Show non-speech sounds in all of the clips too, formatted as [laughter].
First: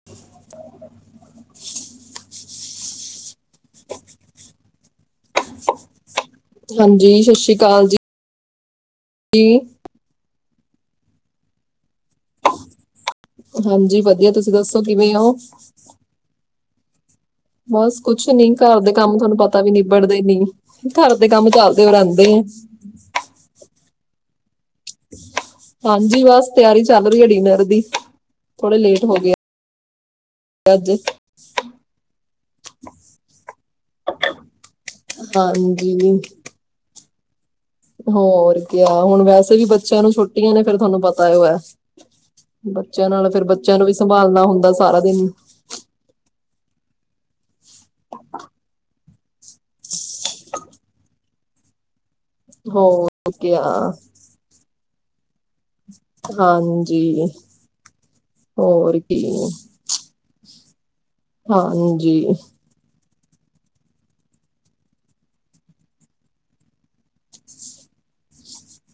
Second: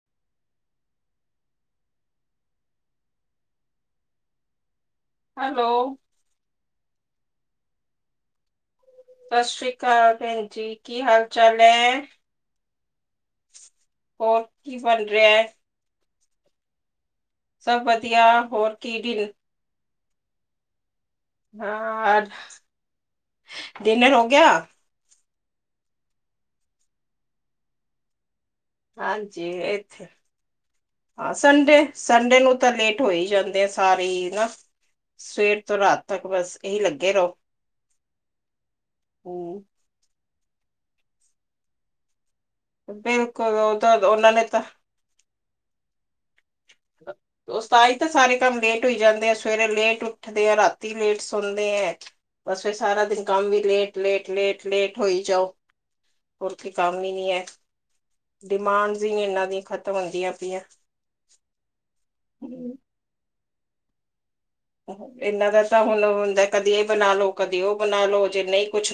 [unintelligible] Hello. ਹਾਂਜੀ, ਸਤਿ ਸ੍ਰੀ ਅਕਾਲ ਜੀ। ਸਤਿ ਸ੍ਰੀ ਅਕਾਲ ਭੈਣ ਜੀ ਕੀ ਹਾਲ ਚਾਲ ਏ। ਹਾਂਜੀ, ਵਧੀਆ ਹੋਰ ਤੁਸੀਂ ਕੀ ਦੱਸੋ ਬਣ ਕਿਵੇਂ ਰਿਹਾ ਹੋ? ਹੈ ਸਭ ਬਸ ਵਧੀਆ ਕੁੱਛ ਨੀ, ਹੋਰ ਘਰ ਦੇ ਕੀ ਕੰਮ ਡਿਨ ਤੁਹਾਨੂੰ ਪਤਾ। ਤਾ ਵੀ ਨਿਬੜਦੇ ਨੀ ਘਰ ਦੇ ਕੰਮ ਚੱਲਦੇ ਹੀ ਹਾਂ ਰਹਿੰਦੇ ਆ। ਡਿਨਰ ਹੋ ਗਿਆ? ਹਾਂਜੀ ਬਸ ਤਿਆਰੀ ਚੱਲ ਰਹੀ ਹੈ ਡਿਨਰ ਦੀ। ਹਾਂਜੀ ਇੱਥੇ। ਗਜ। ਹਾਂ, ਸੰਡੇ -ਸੰਡੇ ਨੂੰ ਤਾਂ ਲੇਟ ਹੋ ਹੀ ਜਾਂਦੇ ਆ ਸਾਰੇ ਹਨ ਨਾ। ਸਵੇਰ ਤੋਂ ਰਾਤ ਹਾਂਜੀ ਤੱਕ ਬਸ ਇਹੀ ਲੱਗੇ ਰਹੋ। ਹੋਰ ਕ ਹੁਣ ਵੈਸੇ ਹੂੰ ਵੀ ਬੱਚਿਆਂ ਨੂੰ ਛੋੱਟੀਆਂ ਨੇ ਫੇਰ ਤੁਹਾਨੂੰ ਪਤਾ ਉਹ ਹੈ। ਬੱਚਿਆਂ ਨਾਲ ਫੇਰ ਬਿਲਕੁਲ ਬੱਚਿਆਂ ਉਹ ਨੂੰ ਵੀ ਤਾਂ ਉਹਨਾਂ ਸੰਭਾਲਣਾ ਨੇ ਤਾਂ ਹੁੰਦਾ ਸਾਰਾ ਦਿਨ। [unintelligible] ਉਸ ਤ ਹੀ ਤਾਂ ਸਾਰੇ ਕੰਮ ਲੇਟ ਹੋਈ ਜਾਂਦੇ ਆ ਸਵੇਰੇ ਲੇਟ ਉੱਠਦੇ ਆ ਰਾਤੀ ਲੇਟ ਸੁਣਦੇ ਆ। ਬਸ ਫਿਰ ਸਾਰਾ ਦਿਨ ਹੋਰ ਕੰਮ ਕਿਆ ਵੀ ਲੇਟ -ਲੇਟ- ਲੇਟ -ਲੇਟ ਹੋਈ ਜਾਓ। ਹੋਰ ਕੋਈ ਕੰਮ ਹੀ ਹਾਂਜੀ ਨਹੀਂ ਹੈ। ਹੋਰ ਡਿਮਾਂਡਸ ਹੀ ਕੀ ਇਹਨਾਂ ਦੀਆਂ ਖਤਮ ਹੁੰਦੀਆਂ ਪਈਆਂ। ਹਾਂਜੀ। ਹਮ। ਇਹਨਾਂ ਦਾ ਤਾਂ ਹੁਣ ਹੁੰਦਾ ਕਦੀ ਇਹ ਬਣਾ ਲੋ ਕਦੀ ਉਹ ਬਣਾ ਲੋ ਜੇ ਨਹੀਂ ਕੁਛ।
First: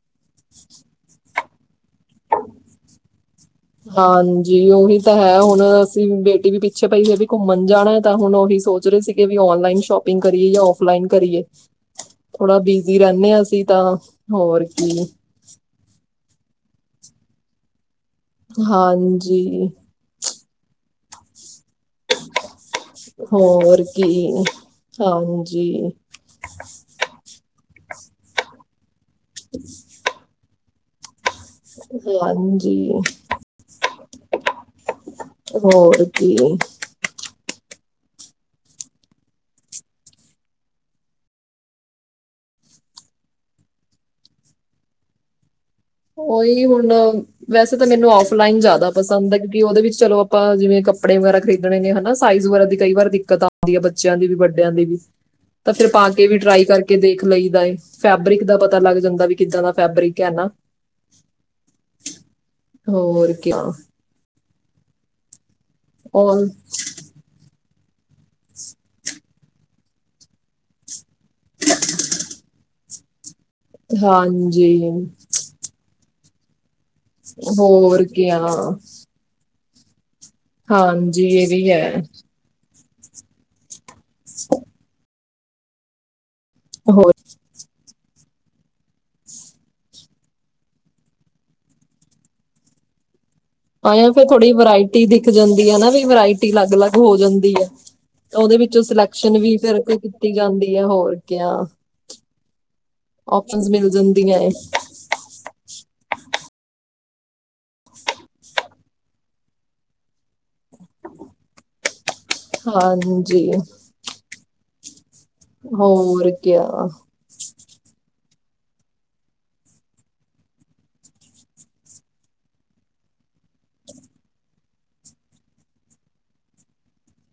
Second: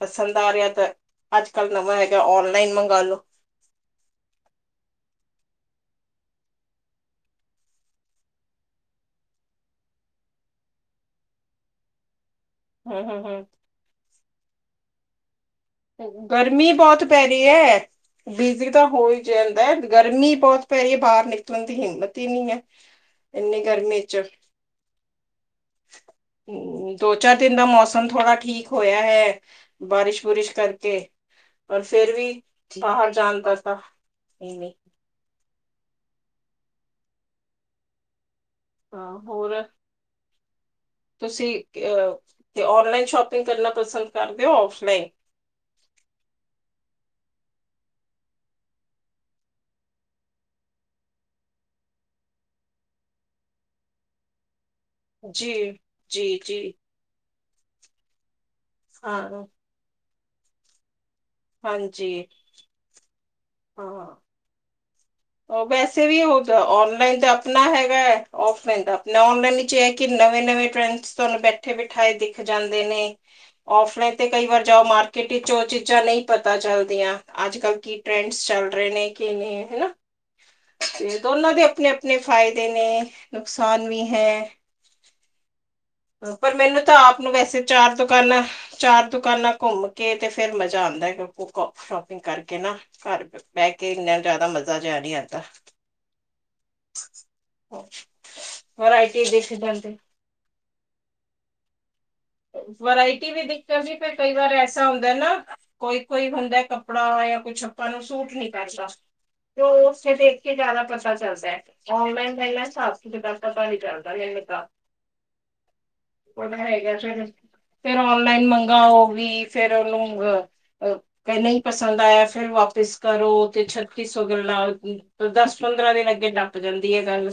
ਪਸੰਦ ਆ ਰਿਹਾ ਤਾਂ ਅੱਜ ਕੱਲ੍ਹ ਨਵਾਂ ਹੈਗਾ ਔਨਲਾਈਨ ਮੰਗਾਲੋ। ਹਾਂਜੀ, ਉਹੀ ਤਾਂ ਹੈ ਹੁਣ ਅਸੀਂ ਬੇਟੀ ਵੀ ਪਿੱਛੇ ਪਈ ਹੈ ਵੀ ਘੁੰਮਣ ਜਾਣਾ ਤਾਂ ਹੁਣ ਉਹੀ ਸੋਚ ਰਹੇ ਸੀ। ਵੀ ਔਨਲਾਈਨ ਸ਼ੋਪਿੰਗ ਕਰੀਏ ਜਾਂ ਔਫਲਾਈਨ ਕਰੀਏ? [unintelligible] ਥੋੜਾ ਬਿਜੀ ਹਮ ਹਮ ਰਹਿੰਦੇ ਹਾਂ ਅਸੀਂ ਤਾਂ ਹੋਰ ਕੀ। ਗਰਮੀ ਬਹੁਤ ਪੈ ਰਹੀ ਹੈ ਬਿਜੀ ਤਾਂ ਹੋ ਹੀ ਹਾਂਜੀ ਜਾਂਦਾ। ਗਰਮੀ ਬਹੁਤ ਪੈ ਰਹੀ ਹੈ ਬਾਹਰ ਨਿਕਲਣ ਦੀ ਹਿੰਮਤ ਹੀ ਨਹੀਂ ਹੈ। ਇੰਨੀ ਹੋਰ ਗਰਮੀ ਕੀ ਚ ਹਾਂਜੀ। ਹਮ ਦੋ- ਚਾਰ ਦਿਨ ਦਾ ਮੌਸਮ ਥੋੜਾ ਠੀਕ ਹੋਇਆ ਹੈ। ਹ। [inaudible] ਬਾਰਿਸ਼- ਬੁਰਿਸ਼ ਕਰਕੇ ਔਰ ਫੇਰ ਵੀ ਹਾਂਜੀ ਬਾਹਰ ਜਾਣਦਾ ਤ ਇਮੀ। ਹੋਰ ਕੀ? ਹਾਂ ਹੋਰ‌। ਤੁਸੀਂ ਤੇ ਔਨਲਾਈਨ ਸ਼ੋਪਿੰਗ ਕਰਨਾ ਪਸੰਦ ਕਰਦੇ ਹੋ ਔਫਲਾਈਨ। ਉਹੀ ਹੁਣ। ਵੈਸੇ ਤਾਂ ਮੈਨੂੰ ਆਫਲਾਈਨ ਜ਼ਿਆਦਾ ਪਸੰਦ ਹੈ। ਕਿਉਂਕ ਉਹਦੇ ਵਿੱਚ ਚਲੋ ਆਪਾਂ ਜਿਵੇਂ ਕੱਪੜੇ ਵਗੈਰਾ ਖਰੀ ਣੇ ਨੇ ਹਨਾ। ਸਾਈਜ਼ ਵਗਰਾ ਦੀ ਕਈ ਵਾਰ ਦਿੱਕਤ ਆਉਂਦੀ ਆ ਬੱਚਿਆਂ ਦੀ ਵੀ ਵੱਡਿਆਂ ਦੀ ਵੀ। ਜੀ ਤਾਂ ਫੇਰ ਪਾ ਕੇ ਜੀ ਵੀ ਜੀ ਟਰਾਈ ਕਰਕੇ ਦੇਖ ਲਈ ਦਾ ਏ। ਫੈਬਰਿਕ ਦਾ ਪਤਾ ਲੱਗ ਜਾਂਦਾ ਵੀ ਹਾਂ ਕਿੱਦਾਂ ਦਾ। ਫੈਬਰਿਕ ਹੈ ਨਾ? ਹਾਂਜੀ ਹੋਰ ਕਿਆ ਹਾਂ। ਉਹ ਵੈਸੇ ਵੀ ਹੋ ਔਰ ਜਾ ਔਨ ਨ ਆਪਣਾ ਹੈਗਾ। ਔਫਲਾਈਨ ਤਾਂ ਆਪਣੇ ਔਨਲਾਈਨ ਵਿਚ ਇਹ ਕਿ ਨਵੇਂ-ਨਵੇਂ ਟਰੈਂਡਸ ਤੁਹਾਨੂੰ ਬੈਠੇ ਬੈਠੇ ਬਿਠਾਏ ਦਿਖ ਜਾਂਦੇ ਨੇ। ਔਫਲਾਈਨ ਤੇ ਕਈ ਵਾਰ ਜਾਓ ਹਾਂਜੀ ਮਾਰਕੀਟ ਟੀ ਚ' ਉਹ ਚੀਜ਼ਾਂ ਨਹੀਂ ਪਤਾ ਚੱਲਦੀਆਂ। ਅੱਜ ਕੱਲ ਕੀ ਹੋਰ ਕਿਆ ਟਰੈਂਡਸ ਚੱਲ ਰਹੇ ਨੇ ਕੀ ਨਹੀਂ ਹੈਨਾ। ਤੇ ਹਾਂਜੀ ਇਹ ਦੋਨਾਂ ਦੇ ਵੀ ਹੈ ਆਪਣੇ-ਆਪਣੇ ਫ਼ਾਇਦੇ ਨੇ ਨੁਕਸਾਨ ਵੀ ਹੈ ਪਰ ਮੈਨੂੰ ਤਾਂ ਹੋਰ ਆਪ ਨੂੰ ਵੈਸੇ ਚਾਰ ਦੁਕਾਨਾਂ ਚਾਰ ਦੁਕਾਨਾਂ ਘੁੰਮ ਕੇ ਤੇ ਫੇਰ ਮਜ਼ਾ ਆਉਂਦਾ ਹੈ ਕਿ ਸ਼ੋਪਿੰਗ ਕਰਕੇ ਨਾ ਘਰ ਹੈ ਕਿ ਇੰਨਾ ਜਿਆਦਾ ਮਜ਼ਾ ਜਿਹਾ ਵਰਾਇਟੀ ਨਹੀਂ ਦਿਖ ਆਉਂਦਾ ਜਾਂਦੀ ਹੈ ਨਾ ਵੀ ਵਰਾਇਟੀ ਅਲੱਗ- ਅਲੱਗ ਹੋ ਜਾਂਦੀ ਆ। ਉਹਦੇ ਵਿੱਚੋਂ ਵਰਾਇਟੀ ਸਿਲੈਕਸ਼ਨ ਦਿਖ ਵੀ ਫਿਰ ਜਾਂਦੀ ਕੀਤੀ ਜਾਂਦੀ ਹੈ ਹੋਰ ਕਿਆ? ਵਰਾਇਟੀ ਵੀ ਆਪਸ਼ਨਸ ਦਿੱਕਤ ਮਿਲ ਸੀ ਫ ਕਈ ਜਾਂਦੀਆਂ ਏ ਵਾਰ ਐਸਾ ਹੁੰਦਾ ਨਾ। ਕੋਈ -ਕੋਈ ਹੁੰਦਾ ਕੱਪੜਾ ਜਾਂ ਕੁਛ ਆਪਾਂ ਨੂੰ ਸੂਟ ਨਹੀਂ ਕਰਦਾ। ਜੋ ਉਸੇ ਦੇਖ ਕੇ ਜ਼ਿਆਦਾ ਪਤਾ ਚੱਲਦਾ ਹੈ। ਔਨਲਾਈਨ ਪਹਿਲਾ ਸਾਫ਼ -ਸੁਥਰਾ ਹਾਂਜੀ ਤਾਂ ਤਾ ਨ ਚੱਲਦਾ ਰਿ ਨ ਤਾਂ। ਹੋਰ ਕਿਆ। ਫੇਰ ਔਨਲਾਈਨ ਮੰਗਾ ਔ ਵੀ। ਫੇਰ ਉਹਨੂੰ ਅ ਕ ਨਹੀਂ ਪਸੰਦ ਆਇਆ ਫਿਰ ਵਾਪਿਸ ਕਰੋ ਤੇ ਛੱਤੀਸੋ ਗਲਾਂ ਦਸ ਪੰਦਰਾਂ ਦਿਨ ਅੱਗੇ ਡੱਪ ਜਾਂਦੀ ਹੈ ਗੱਲ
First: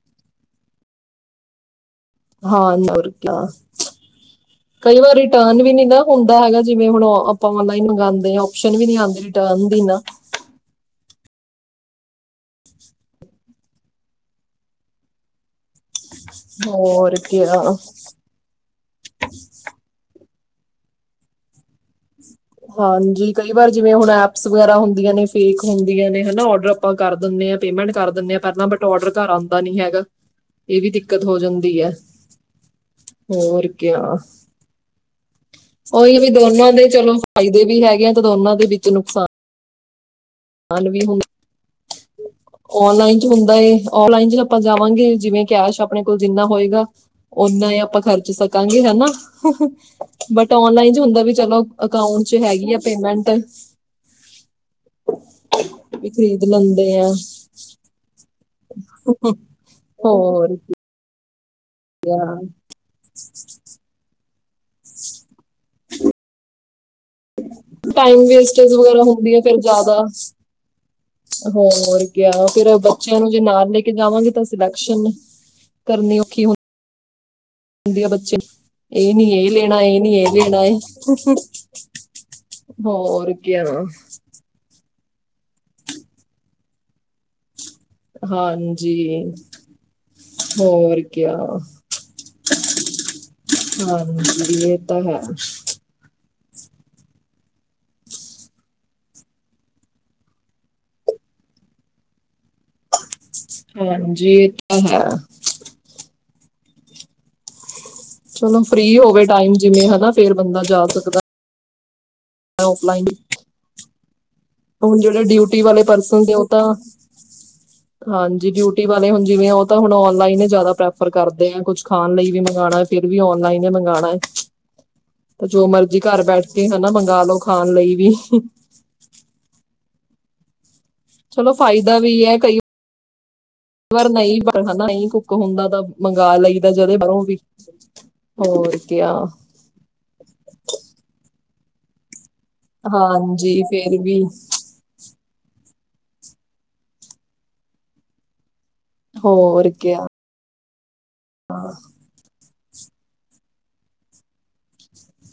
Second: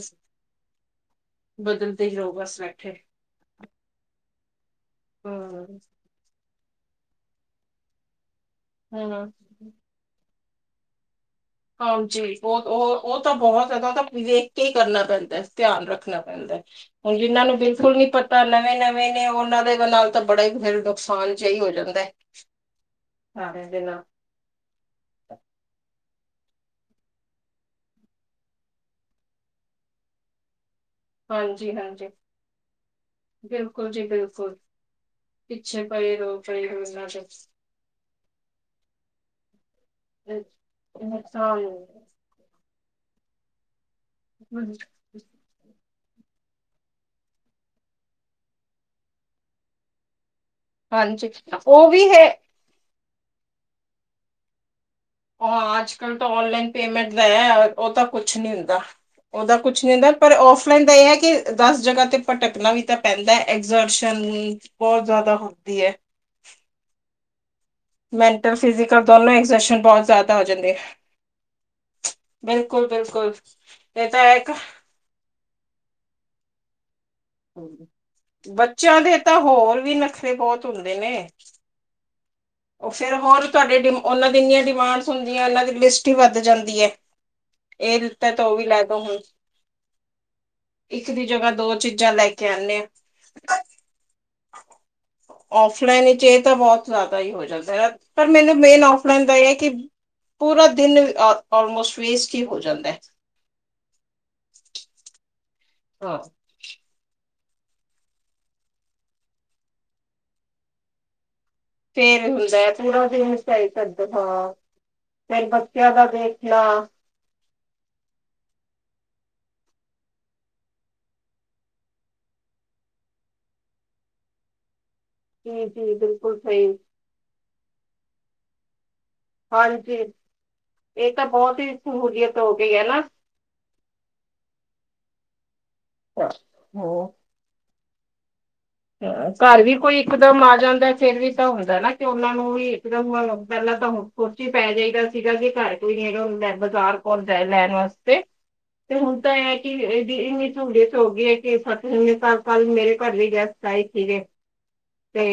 ਬਦਲਦੇ ਹੀ ਰਹੋ ਬਸ ਹਾਂ ਨ ਬੈਠੇ ਹੋਰ ਕਯਾ ਕਈ ਵਾਰ ਰਿਟਰਨ ਵੀ ਹਮ ਨੀਦਾ ਹੁੰਦਾ ਹੈਗਾ ਜਿਵੇਂ ਹੁਣ ਆਪਾਂ ਔਨਲਾਈਨ ਮੰਗਵਾਉਂਦੇ ਹਾਂ ਓਪਸ਼ਨ ਵੀ ਨੀ ਆਉਂਦੀ ਹਮ ਰਿਟਰਨ ਦੀ ਨਾ ਹਾਂਜੀ ਬਹੁਤ ਉਹ-ਉਹ ਤਾਂ ਬਹੁਤ ਦਾ ਤਾਂ ਵੇਖ ਕੇ ਹੀ ਕਰਨਾ ਪੈਂਦਾ ਧਿਆਨ ਰੱਖਣਾ ਪੈਂਦਾ ਹੋਰ ਹੁਣ ਜਿਨਾਂ ਨੂੰ ਕਿਆ ਬਿਲਕੁਲ ਨੀ ਪਤਾ ਤਾਂ ਨਵੇਂ ਨਵੇਂ ਨੇ ਉਹਨਾਂ ਦੇ ਨਾਲ ਤਾਂ ਬੜਾ ਹੀ ਫਿਰ ਨੁਕਸਾਨ ਜਿਹਾਹੀ ਹੋ ਜਾਂਦਾ ਹਾਂਜੀ ਕਈ ਸਾਰਿਆਂ ਵਾਰ ਦੇ ਜਿਵੇਂ ਨਾਲ ਹੁਣ ਵਗੈਰਾ ਹੁੰਦੀਆਂ ਨੇ ਫੇਕ ਹੁੰਦੀਆਂ ਨੇ ਹਨ ਔਡਰ ਆਪਾਂ ਕਰ ਦਿੰਦੇ ਹਾਂ ਪੇਮੈਂਟ ਕਰ ਦਿੰਦੇ ਹਾਂ ਪਹਿਲਾਂ ਬਟ ਔਡਰ ਘਰ ਆਉਂਦਾ ਨੀ ਹੈਗਾ ਇਹ ਵੀ ਦਿੱਕਤ ਹੋ ਹਾਂਜੀ ਜਾਂਦੀ ਹੈ ਹਾਂਜੀ ਬਿਲਕੁਲ ਜੀ ਬਿਲਕੁਲ ਪਿੱਛੇ ਪਏ ਉਹੀ ਵੀ ਰੋ ਪਏ ਦੋਨਾਂ ਹੋ ਦੇ ਚਲੋ ਫਾਇਦੇ ਵੀ ਹੈਗੇ ਆ ਤੇ ਦੋਨਾਂ ਦੇ ਵਿੱਚ ਨੁਕਸਾਨ ਸਾਨ ਵੀ ਹੁੰ ਹਾਂ ਔਨਲਾਈਨ ਚ ਹੁੰਦਾ ਏ ਔਨਲਾਈਨ ਚ ਆਪਾਂ ਜਾਵਾਂਗੇ ਜਿਵੇਂ ਕੈਸ਼ ਆਪਣੇ ਕੋਲ ਜਿੰਨਾ ਹੋਏਗਾ ਓਨਾ ਹੀ ਆਪਾਂ ਖਰਚ ਸਕਾਂਗੇ ਹੈਨਾ ਬਟ ਓਨਲਾਈਨ ਚ ਹੁੰਦਾ ਹਾਂਜੀ ਵੀ ਚਲੋ ਉਹ ਵੀ ਹੈ ਅਕਾਊਂਟ ਚ ਹੈਗੀ ਆ ਪੇਮੈਂਟ ਉਹਾਂ ਅੱਜ ਵੀ ਕੱਲ੍ਹ ਤਾਂ ਖਰੀਦ ਔਨਲਾਈਨ ਲੈਂਦੇ ਆ ਪੇਮੈਂਟ ਦਾ ਹੈ ਉਹ ਤਾਂ ਕੁਛ ਨਹੀਂ ਹੁੰਦਾ ਉਹਦਾ ਕੁਛ ਨਹੀਂ ਹੁੰਦਾ ਪਰ ਹੋਰ ਔਫਲਾਈਨ ਦਾ ਇਹ ਹੈ ਕਿ ਦਸ ਜਗ੍ਹਾ ਤੇ ਭਟਕਣਾ ਵੀ ਤਾਂ ਪੈਂਦਾ ਐਗਜ਼ਰਸ਼ਨ ਬਹੁਤ ਜ਼ਿਆਦਾ ਹੁੰਦੀ ਹੈ ਟਾਈਮ ਮੈਂਟਲ ਵੇਸਟ ਵਗੈਰਾ ਫਿਜ਼ੀਕਲ ਦੋਨੋ ਹੁੰਦੀ ਆ ਫੇਿਰ ਐਗਜਰਸ਼ਨ ਜ਼ਿਆਦਾ ਬਹੁਤ ਹੋ ਜਾਂਦੇ ਆ ਹੋਰ ਕਯਾ ਫਿਰ ਬੱਚਿਆਂ ਨੂੰ ਬਿਲਕੁਲ ਜੇ ਨਾਲ ਲੈ ਕੇ ਇਹ ਜਾਵਾਂਗੇ ਤਾਂ ਇੱਕ ਅਸੀਂ ਲ ਕਰਨੀ ਔਖੀ ਹੁੰਦੀ ਕੈਹਦੀ ਆ ਬੱਚੇ ਬੱਚਿਆਂ ਇਹ ਦੇ ਨੀ ਤਾਂ ਇਹ ਹੋਰ ਲੈਣਾ ਵੀ ਇਹ ਨੀ ਇਹ ਨਖਰੇ ਲੈਣਾ ਬਹੁਤ ਹੁੰਦੇ ਨੇ ਉਹ ਫੇਿਰ ਹੋਰ ਤੁਹਾਡੇਿ ਦੀ ਇਨੀਆਂ ਡਿਮਾਂਡਸ ਹੁੰਦੀਨਾਂ ਦੀ ਲਿਸਟ ਹੀ ਵੱਧ ਜਾਂਦੀ ਹੈ ਇਹ ਲਿਤਾ ਤਾਂ ਉਹ ਵੀ ਲੈ ਹਾਂਜੀ ਦੋ ਹੁਣ ਹੋਰ ਇੱਕ ਦੀ ਕਿਆ ਜਗ੍ਹਾ ਦੋ ਚੀਜ਼ਾਂ ਲੈ ਕੇ ਆਉਂਣੇ ਆਾਂ ਹਾਂਜੀ ਇਹ ਤਾਂ ਹੈ ਫਲਾਈਨ ਵਿੱਚ ਇਹ ਤਾਂ ਬਹੁਤ ਜ਼ਿਆਦਾ ਹੀ ਹੋ ਜਾਂਦਾ ਹੈ, ਪਰ ਮੈਨੂੰ ਮੇਨ ਫਲਾਈਨ ਦਾ ਇਹ ਹੈ ਕਿ ਪੂਰਾ ਦਿਨ ਆਲਮੋਸਟ ਵੇਸਟ ਹੀ ਹੋ ਜਾਂਦਾ ਹੈ। ਹਾਂਜੀ ਇਹ ਤਾਂ ਹਾਂ ਚਲੋ ਫ੍ਰਰੀ ਹੋਵੇ ਟਾਈਮ ਜਿਵੇਂ ਹਨਾ ਫੇਿਰ ਬੰਦਾ ਜਾ ਸਕਦਾ ਫੇਰ ਹੁੰਦਾ ਆ ਆਫਲਾਈਨ ਪੂਰਾ ਦਿਨਈ ਕਰਦ ਹਾਂ ਹੁਣ ਜਿਹੜੇ ਮੈਨ ਡਿਊਟੀ ਵਾਲੇ ਬੱਚਿਆ ਦਾ ਪਰਸਨ ਨੇ ਦੇਖ ਉਹ ਲ ਤਾਂ ਹਾਂਜੀ ਬਿਊਟੀ ਵਾਲੇ ਹੁਣ ਜਿਵੇਂ ਉਹ ਤਾਂ ਹੁਣ ਔਨਲਾਈਨ ਹੀ ਜ਼ਿਆਦਾ ਪ੍ਰੈਫਰ ਕਰਦੇ ਆ ਕੁ ਖਾਣ ਲਈ ਵੀ ਮੰਗਉਣਾ। ਫੇਰ ਵੀ ਔਨਲਾਈਨ ਹੀ ਮੰਗਉਣਾ ਹੈ। [inaudible] ਤੇ ਜੋ ਜੀ ਮਰਜੀ ਘਰ ਬਿਲਕੁਲ ਬੈਠ ਕੇ, ਸਹੀ ਹਨਾ ਮੰਗਾ ਲਓ, ਖਾਣ ਲਈ ਵੀ। ਹਾਂਜੀ ਇਹ ਤਾਂ ਚਲੋ ਬਹੁਤ ਹੀ ਫਾਇਦਾ ਵੀ ਸਹੂਲੀਅਤ ਹੋ ਕਈ ਗਈ ਹੈ ਨਾ ਵਾਰ ਨਹੀਂ ਪਰ ਨਹੀਂ ਕੁੱਕ ਹੁੰਦਾ ਤਾਂ ਮੰਗਵਾ ਲਈਦਾ ਜਦੇ ਹਾਂ ਬਾਹਰੋਂ ਵੀ ਹੋਰ ਕਿਆ ਹ ਘਰ ਵੀ ਕੋਈ ਇਕਦਮ ਆ ਜਾਂਦਾ ਫਿਰ ਵੀ ਤਾਂ ਹੁੰਦਾ ਨਾ ਤੇ ਉਹਨਾ ਨੂੰ ਵੀ ਇੱਕਦਮ ਹਾਂਜੀ ਪਹਿਲਾਂ ਤਾਂ ਫਿਰ ਓਹ ਵੀ ਸੋਚੀ ਪੈ ਜਾਏਗਾ ਸੀਗਾ ਸੀ ਘਰ ਕੋਈ ਨ ਹੈਗਾ ਬਾਜ਼ਾਰ ਕੋਣ ਜਾਏ ਲੈਣ ਵਾਸਤੇ ਤੇ ਹੁਣ ਤਾਂ ਇਹ ਕਿ ਹੋਰ ਕਿਆ ਇਹਦੀ ਇੰਨੀ ਸੂਲੀਹਤ ਹੋ ਗਈ ਹੈ ਕਿ ਸਤ ਹਮੇ ਤਾ ਕੱਲ ਮੇਰੇ ਘਰ ਵੀ ਗੈਸਟ ਆਈ ਸੀਗੇ ਤੇ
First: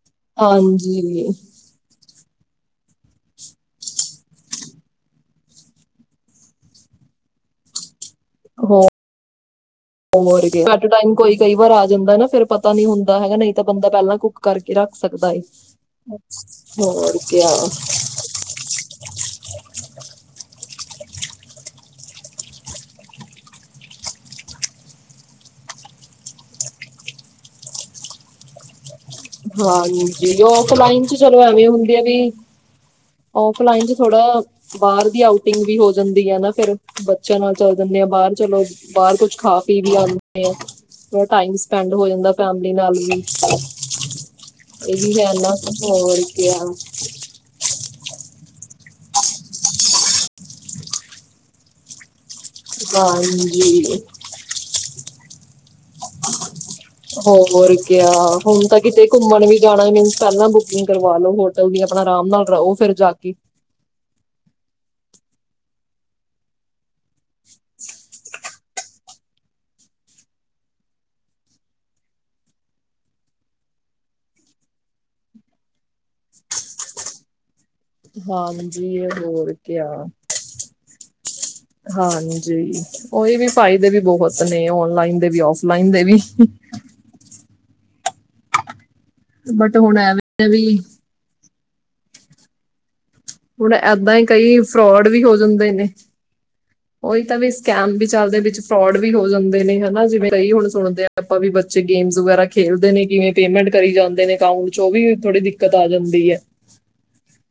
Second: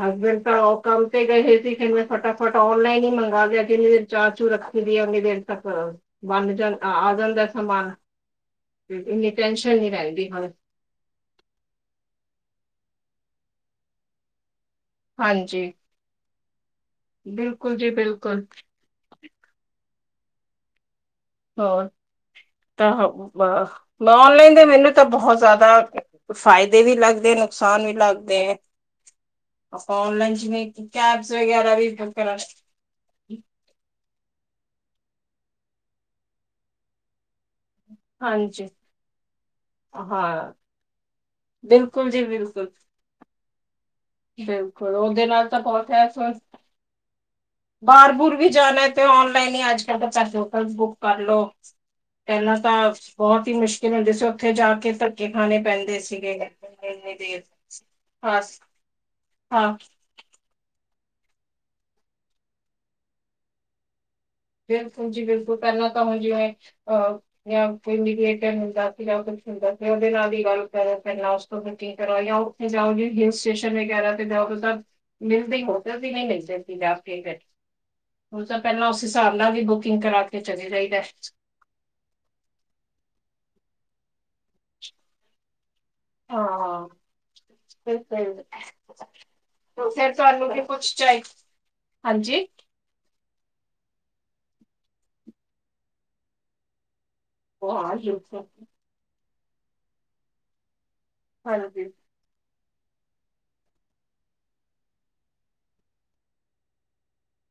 ਹਸਬੈਂਡ ਤਾਂ ਉਹ ਕੰਮ ਤੇ ਹਾਂਜੀ ਗਏ ਸੀ ਫਟਾਫਟ, ਔਨਲਾਈਨ ਹੀ ਮੰਗਾ ਦੇ, ਜਿੰਨੀ ਦੇਰ ਚਾਹਅ- ਚੂ ਰੱਖੀ ਦੀ ਹੈ। ਉਓਨੀ ਦੇਰ ਤੱਕ। ਬੰਣ ਜਾਂ, ਆ ਜਾਂਦਾ ਏ ਸਮਾਨ। ਹੋਰ, ਇੰਨੀ ਟੈਨਸ਼ਨ ਨਹੀਂ ਰਹਿੰਦੀ ਹੋਰ ਹੁਣ ਕੀ। ਟੇ ਟੇਮ, ਕੋਈ, ਕਈ ਵਾਰ ਆ ਜਾਂਦਾ ਨਾ। ਫੇਰ ਪਤਾ ਨੀ ਹੁੰਦਾ ਹੈਗਾ। ਨਹੀਂ ਤਾਂ ਬੰਦਾ ਪਹਿਲਾਂ, ਕੁੱਕ ਕਰਕੇ ਰੱਖ। ਸਕਦਾ, ਹਾਂਜੀ ਹੋਰ ਕਿਆ। ਬਿਲਕੁਲ ਜੀ ਬਿਲਕੁਲ ਹੋਰ, ਤਾਂ ਔਨਲਾਈਨ ਦੇ ਮੈਨੂੰ ਤਾਂ ਬਹੁਤ ਜ਼ਿਆਦਾ। ਫਾਇਦੇ ਵੀ ਲੱਗਦੇ, ਨੁਕਸਾਨ ਵੀ ਲੱਗਦੇ ਹੈ। ਆਪਾਂ ਹਾਂਜੀ। ਔਨਲਾਈਨ ਜਿਵੇਂ ਆਫ ਲਾਈਨ ਚ, ਕੈਬਸ ਚਲੋ ਐਵੇਂ ਵਗੈਰਾ ਹੁੰਦੇ ਆ ਬੁੱਕ ਵੀ। ਕਰਾ ਔਫ ਲਈਨ ਚ, ਥੋੜਾ ਬਾਹਰ ਦੀ, ਆਊਟਿੰਗ ਵੀ ਹੋ ਜਾਂਦੀ ਆ। ਨਾ ਫੇਰ। ਬੱਚਿਆਂ ਨਾਲ, ਚੱਲ ਜਾਂਦੇ ਆ ਬਾਹਰ। ਚਲੋ ਹਾਂਜੀ ਬਾਹਰ ਕੁਛ ਖਾ- ਪੀ ਵੀ ਆਦੇ ਹਾਂ ਆ। ਥੋੜਾ ਟਾਈਮ ਸਪੈਂਡ ਹੋ ਬਿਲਕੁਲ ਜੀ ਜਾਂਦਾ। ਬਿਲਕੁਲ ਫੈਮਲੀ ਨਾਲ ਵੀ। ਬਿਲਕੁਲ ਇਹ ਵੀ, ਉਹਦੇ ਹੈ ਨਾਲ ਨਾ ਤਾਂ ਬਹੁਤ ਹੈ ਹੋਰ ਗਿਆ। ਬਾਹਰ ਬੁਰ ਵੀ, ਜਾਣਾ ਤੇ ਔਨਲਾਈਨ ਹੀ, ਅੱਜ ਕੱਲ ਤਾਂ ਹੋਟਲ ਬੁੱਕ ਕਰ ਲਓ। ਪਹਿਲਾਂ ਤਾਂ, ਬਹੁਤ ਹੀ ਮੁਸ਼ਕਿਲ ਹਾਂਜੀ ਹੁੰਦੀ ਸੀ। ਉੱਥੇ ਜਾ ਕੇ, ਧੱਕੇ ਖਾਣੇ ਪੈਂਦੇ ਸੀਗੇ। ਇੰਨੀ ਦੇਰ ਹੋਰ ਕਿਆ। ਹਾਂ ਹੁਣ ਤਾਂ ਕਿਤੇ, ਘੁੰਮਣ ਵੀ ਹਾਂ ਜਾਣਾ ਮਿਨਸ ਪਹਿਲਾਂ ਬੁਕਿੰਗ। ਕਰਵਾ ਲੋ ਹੋਟਲ ਦੀ। ਆਪਣਾ ਆਰਾਮ ਨਾਲ ਰਹੋ ਫੇਰ ਜਾ ਕੇ। ਬਿਲਕੁਲ ਜੀ ਬਿਲਕੁਲ। ਪਹਿਲਾਂ ਤਾਂ ਹੁਣ ਜਿਵੇਂ, ਅਹ। ਜਾਂ ਕੋਈ ਫੇਰ ਮਿਡੀਟਰ ਹੁੰਦਾ ਸੀਗਾ। ਜਾਂ ਕੁਛ ਹੁੰਦਾ ਸੀਗਾ, ਉਹਦੇ ਨਾਲ ਹੀ ਗੱਲ ਕਰੋ, ਪਹਿਲਾਂ। ਬੁਕਿੰਗ ਕਰਵਾਓ। ਜਾਂ ਉ ਜਾਓ ਜੀ ਹਿਲ ਸਟੇਸ਼ਨ ਵਗੇਰਹ ਤੇ ਜਾਓ ਤਾਂ। ਮਿਲਦੇ ਹੋਟਲ ਦੀ ਨਹੀਂ। ਮਿਲਦੇ ਸੀ ਜਾਂ ਕੇ ਬੈਠ। ਹਾਂਜੀ। ਪੇਹਲਾ ਹੋਰ ਵੀ, ਬੁਕਿੰਗ ਕਿਆ ਕਰਾ ਕੇ ਚਲੀ ਜਾਈਦਾ ਹਾਂਜੀ। ਔਹੀ ਵੀ, ਫਾਇਦੇ ਵੀ ਬਹੁਤ ਨੇ। ਓਨਲਾਈਨ ਦੇ ਵੀ, ਫਲਾਈਨ ਦੇ ਵੀ। ਹਾਂ, ਬਿਲਕੁਲ। ਬਟ ਹੁਣ ਫੇਰ ਤੁਹਾਨੂੰ, ਐਵੇਂ ਵੀ ਪੁੱਛ ਚਾਣੇ। ਹਾਂਜੀ। ਹੁਣ ਏਦਾਂ ਹੀ, ਕਈ ਫਰੋਡ ਵੀ, ਹੋ ਜਾਂਦੇ ਨੇ। ਉਹੀ ਤਾਂ ਵੀ, ਹਾਂ ਸਕੈਮ ਵੀ ਚੱਲਦੇ, ਬਿਲਕੁਲ ਵਿੱਚ ਫਰੋਡ ਵੀ ਹੋ ਜਾਂਦੇ ਨੇ। ਹਨਾ, ਜਿਵੇਂ ਕਈ ਹੁਣ ਸੁਣਦੇ ਆ। ਆਪਾਂ ਵੀ, ਬੱਚੇ ਹਾਂਜੀ ਗੇਮਸ ਵਗੈਰਾ। ਖੇਲਦੇ ਨੇ ਕਿਵੇਂ, ਪੇਮੈਂਟ ਕਰੀ ਜਾਂਦੇ ਨੇ, ਅਕਾਊਂਟ ਚੋ, ਉਹ ਵੀ, ਥੋੜੀ ਦਿੱਕਤ ਆ ਜਾਂਦੀ ਹੈ।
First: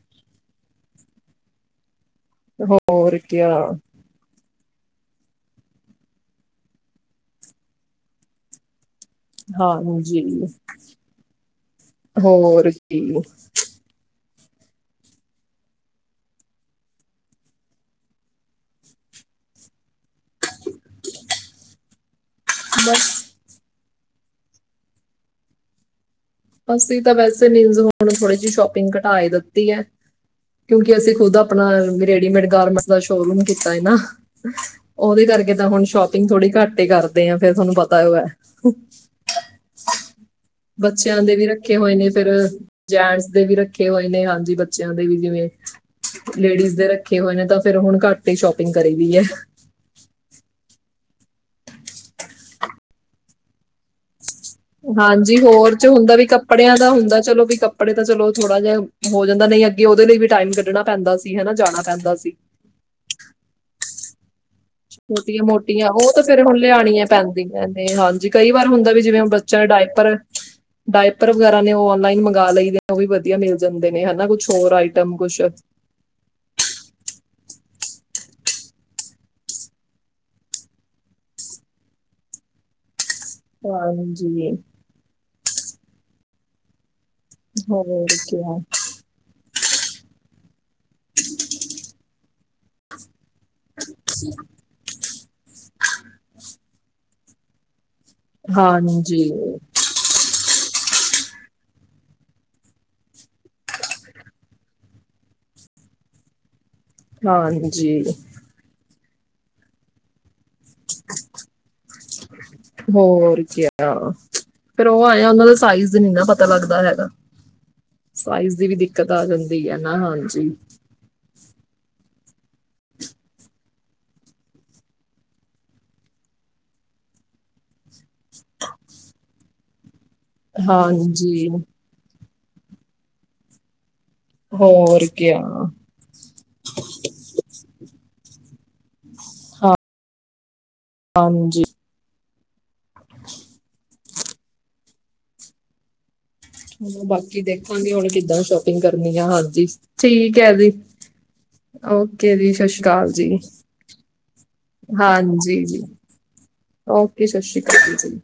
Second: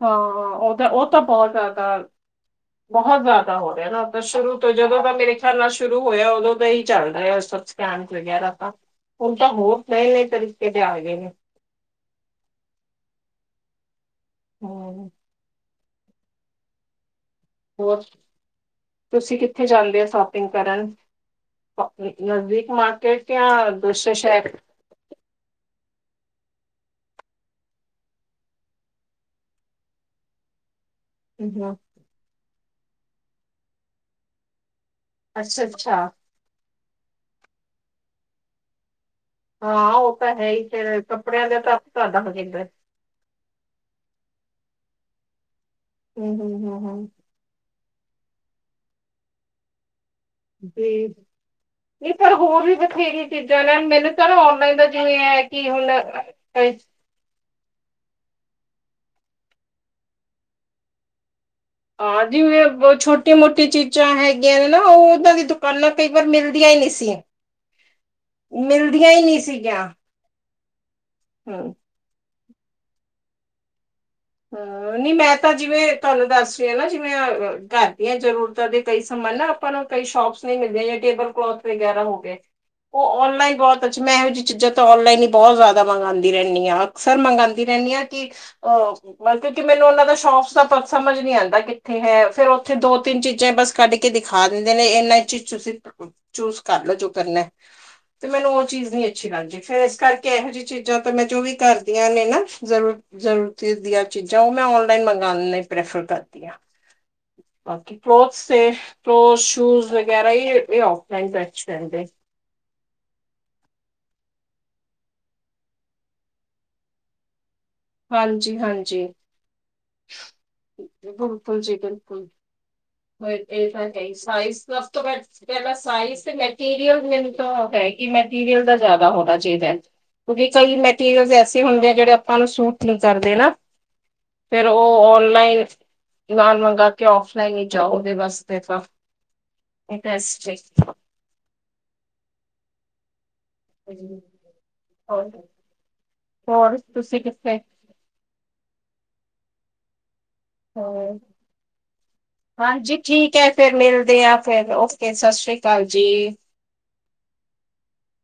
ਹਾਂਾਂ ਉਹ ਤਾਂ, ਉਹ ਤਾਂ ਬਹੁਤ ਜ਼ਿਆਦਾ ਹੋਰ ਬਹੁਤ ਕਿਆ ਜ਼ਿਆਦਾ ਹੋ ਰਿਹਾ ਨਾ। ਤਾਂ ਸ਼ੁਰੂ ਤੋਂ, ਜਦੋਂ ਤਾਂ ਮੇਰੇ ਖਿਆਲ, ਨਾਲ ਸ਼ੁਰੂ ਹੋਇਆ। ਉਦੋਂ ਤਾਂ ਹੀ, ਚੱਲ ਰਿਹਾ ਆ। ਸਕੈਮ ਵਗੈਰਾ ਤਾਂ। ਉਣ ਤਾਂ, ਹੋਰ ਨਹੀਂ, ਨਈ ਹਾਂਜੀ ਤਰੀਕੇ ਦੇ ਆ ਗਏ ਨੇ। ਹੋਰ ਕੀ। ਹੂੰ। ਹੋਰ, ਤੁਸੀਂ ਕਿੱਥੇ ਜਾਂਦੇ ਹੋ ਸ਼ੋਪਿੰਗ ਕਰਨ ਨਜ਼ਦੀਕ? ਬਸ ਮਾਰਕੇਟ, ਜਾਂ ਦੂਸਰੇ ਸ਼ਹਿਰ? ਅਸੀਂ ਤਾਂ ਵੈਸੇ, ਮੀਨਜ਼ ਹੁਣ ਥੋੜੀ ਜਿ ਸ਼ੋਪਿੰਗ ਘਟਾ ਦਿੱਤੀ ਹੈ। ਕਿਉਂਕਿ ਅਸੀਂ ਖੁਦ ਆਪਣਾ ਹਮ ਰੇਡੀਮੇਡ ਗਾਰਮੈਂਟ ਦਾ ਸ਼ੋਰੂਮ ਕੀਤਾ ਹੈ ਨਾ। ਉਹਦੇ ਕਰਕੇ ਅੱਛਾ ਤਾਂ ਹੁਣ ਅੱਛਾ ਸ਼ੋਪਿੰਗ ਥੋੜੀ ਘੱਟ ਹੀ ਕਰਦੇ ਆ, ਫੇਰ ਤੁਹਾਨੂੰ ਪਤਾ ਉਹ ਹੈ। ਹਾਂ ਉਹ ਤਾਂ ਹੈ ਹੀ। ਫੇਰ ਬੱਚਿਆਂ ਦੇ ਵੀ ਕੱਪੜਿਆਂ ਦਾ ਰੱਖੇ ਤਾਂ ਹੋਏ ਨੇ ਤੁਹਾਡਾ ਫਿਰ ਹੋ ਜਾਂਦਾ ਜੈਂਟਸ ਦੇ ਵੀ ਰੱਖੇ ਹੋਏ ਨੇ। ਹਾਂਜੀ, ਬੱਚਿਆਂ ਦੇ ਵੀ ਜਿਵੇਂ, ਹਮ ਹਮ ਲੇਡੀਜ਼ ਹਮ ਦੇ ਹਮ ਰੱਖੇ ਹੋਏ ਨੇ, ਤਾਂ ਫੇਰ ਹੁਣ ਘੱਟ ਹੀ, ਸ਼ੋਪਿੰਗ ਕਰੀ ਦੀ ਹੈ। ਜੀ, ਇਧਰ ਹੋਰ ਵੀ, ਬਥੇਰੀਆਂ ਚੀਜ਼ਾਂ ਨੇ, ਮੇ- ਹਾਂਜੀ। ਹੋਰ ਚ ਹੁੰਦਾ, ਵੀ, ਹੁਣ ਕੱਪੜਿਆਂ ਦਾ ਹੁੰਦਾ ਚਲੋ ਵੀ, ਕੱ- ਕੱਪੜੇ ਤਾਂ ਚਲੋ, ਥੋੜਾ ਜਿਹਾ ਹੋ ਜਾਂਦਾ। ਨਹੀਂ ਅੱਗੇ ਉਹਦੇ ਲਈ ਵੀ, ਟਾਈਮ ਕੱਢਣਾ ਪੈਂਦਾ ਸੀ। ਹਨਾ, ਜਾਣਾ ਪੈਂਦਾ ਸੀ। ਫੇਰ ਬੁਹ ਛੋਟੇ। ਟੀ ਮੋਟੀ ਚੀਜ਼ਾਂ ਹੈ। ਛੋਟੀਆਂ ਮੋਟੀਆਂ, ਉਹ ਤਾਂ ਫੇਰ ਹੁਣ ਮਿਲਦੀਆਂ ਹੀ ਨਹੀਂ ਲਿਆਣੀਆਂ ਸੀ ਪੈਂਦੀਆਂ ਨੇ। ਹਾਂਜੀ, ਕਈ ਵਾਰ ਹੁੰਦਾ ਵੀ, ਮਿਲਦੀਆਂ ਜਿਵੇਂ ਹੀ ਨਹੀਂ ਹੁਣ। ਚਾਹੇ ਸੀਗੀਆਂ ਡਾਇਪਰ, ਡਾਇਪਰ ਵਗੈਰਾ ਹਮ ਨੇ ਉਹ ਓਨਲਾਈਨ ਮੰਗਾ, ਲਈ ਦੇ ਨੇ। ਉਹ ਵੀ, ਵਧੀਆ ਮਿਲ ਜਾਂਦੇ ਨੇ ਹਨਾ ਕੁ। ਹੋਰ, ਹਾਂ ਨਹੀਂ ਆਈਟਮ ਮੈਂ ਕੁਛ। ਤਾਂ ਜਿਵੇਂ ਤੁਹਾਨੂੰ ਦੱਸ ਰਹੀ ਆ ਨਾ, ਜਿਵੇਂ ਘਰ ਦੀਆਂ ਜ਼ਰੂਰਤਾਂ ਦੇ ਕਈ ਸਮਾਨ ਨਾ ਆਪਾਂ ਨੂੰ ਕਈ ਸ਼ੋਪਸ ਨਹੀਂ ਮਿਲਦੀਆਂ, ਜਾਂ ਟੇਬਲ ਕਲੋਥ ਵਗੈਰਾ ਹੋ ਗਏ। ਉਹ ਔਨਲਾਈਨ ਬਹੁਤ ਅੱਛਾ, ਮੈਂ ਇਹੋ ਜਿਹੀ ਹਾਂਜੀ ਚੀਜ਼ਾਂ ਤਾਂ ਔਨਲਾਈਨ ਹੀ ਬਹੁਤ ਜ਼ਿਆਦਾ ਮੰਗਵਾਉਂਦੀ ਰਹਿੰਦੀ ਹਾਂ। ਸਰ ਮੰਗਵਾਉਂਦੀ ਰਹਿੰਦੀ ਹਾਂ, ਹੋਰ ਕਿ ਕਿਆ ਅਹ ਕਿਉਂਕਿ ਮੈਨੂੰ ਉਹਨਾਂ ਦਾ ਸ਼ੌਕ ਤੁਹਾਨੂੰ ਸਮਝ ਨਹੀਂ ਆਉਂਦਾ, ਕਿੱਥੇ ਹੈ, ਫਿਰ - ਫਿਰ ਦੋ ਤਿੰਨ ਚੀਜ਼ਾਂ ਬਸ ਕੱਢ ਕੇ ਦਿਖਾ ਦਿੰਦੇ ਨੇ, ਇੰਨਾ ਇਚ ਹੀ ਤੁਸੀਂ ਚੂਜ ਕਰਲੋ ਜੋ ਕਰਨਾ, ਤੇ ਮੈਨੂੰ ਉਹ ਚੀਜ਼ ਨਹੀ ਹਾਂਜੀ ਅੱਛੀ ਲੱਗਦੀ। ਫੇਰ ਇਸ ਕਰਕੇ, ਇਹੋ ਜਿਹੀ ਚੀਜ਼ਾਂ ਤਾਂ ਮੈਂ ਜੋ ਵੀ ਕਰਦੀਆਂ ਨੇ ਨਾ ਜ਼ਰੂਰ ਜ਼ਰੂਰ ਫੇਸ ਦੀਆਂ ਚੀਜ਼ਾਂ ਉਹ ਮੈਂ ਨਲਾਈਨ ਮੰਗਉਣ ਲਈ ਪ੍ਰੈਫਰ ਕਰਦੀ ਹਾਂ, ਬਾਕੀ ਹਾਂਜੀ ਹੋਰ ਸੇਵ, ਟੋਂਸਟ, ਸ਼ੂਜ, ਵਗੈਰਾ ਏ ਔਫਲਾਈਨ ਬੈਸਟ ਰੈਂਹਿੰਦੇ। ਹੋਰ ਕੇਹਾ ਫੇਰ ਉਹ ਆਯਾ, ਉਹਨਾਂ ਦਾ ਸਾਈਜ਼ ਨੀ ਨਾ ਪਤਾ ਲੱਗਦਾ ਹੈਗਾ। ਸਾਈਜ਼ ਹਾਂਜੀ ਦੀ ਵੀ ਹਾਂਜੀ ਦਿੱਕਤ ਆ ਜਾਂਦੀ ਹੈ ਨਾ, ਹਾਂਜੀ। ਬਿਲਕੁਲ ਜੀ ਬਿਲਕੁਲ ਜੀ। ਔ ਏ ਤਾਂ ਹੈ ਹੀ, ਸਾਈਜ਼ ਸਬ ਤੋ ਲਫ਼ ਤੋਂ ਵੱਧ ਪਹਿਲਾਂ ਸਾਈਜ਼, ਤੇ ਮੈਟੀਰੀਅਲ, ਮੈਨੂੰ ਤਾਂ ਹੈ ਕਿ ਮੈਟੀਰੀਅਲ ਦਾ ਜ਼ਿਆਦਾ ਹੋਣਾ ਚਾਹੀਦਾ। ਬੀ ਕਈ ਮੈਟੀਰੀਅਲ ਹਾਂਜੀ ਐਸੇ ਹੁੰਦੇ ਐ, ਜਿਹੜੇ ਆਪਾਂ ਨੂੰ ਸੂਟ ਨਹੀ ਕਰਦੇ ਨਾ। ਫੇਰ ਉਹ ਹੋਰ ਕਿਆ ਔਨਲਾਈਨ ਨਾ ਮੰਗਾ ਕੇ, ਔਫਲਾਈਨ ਹੀ ਜਾਓ ਔਦੇ ਵਾਸਤੇ ਤਾਂ, ਬੈਸਟ ਐ - ਹਾਂਜੀ। ਹਾ, ਹੋਰ ਹੋਰ ਹੂ ਤੁਸੀਂ ਬਾਕੀ ਕਿੱਥੇ ਦੇਖਾਂਗੇ ਹੁਣ ਕਿੱਦਾਂ ਸ਼ੋਪਿੰਗ ਕਰਨੀ ਆ, ਹਾਂਜੀ, ਠੀਕ ਹੈ ਜੀ। ਹੋਰ ਔ ਕੇ ਜੀ, ਸਤਿ ਸ਼੍ਰੀ ਹਾਂਜੀ ਅਕਾਲ ਠੀਕ ਜੀ, ਹੈ ਫੇਰ ਮਿਲਦੇ ਆ ਫੇਰ ਓਕੇ ਸਤਿ ਸ੍ਰੀ ਹਾਂਜੀ ਜੀ। ਅਕਾਲ ਔ ਕੇ, ਸਤਿ ਸ਼੍ਰੀ ਅਕਾਲ ਜੀ।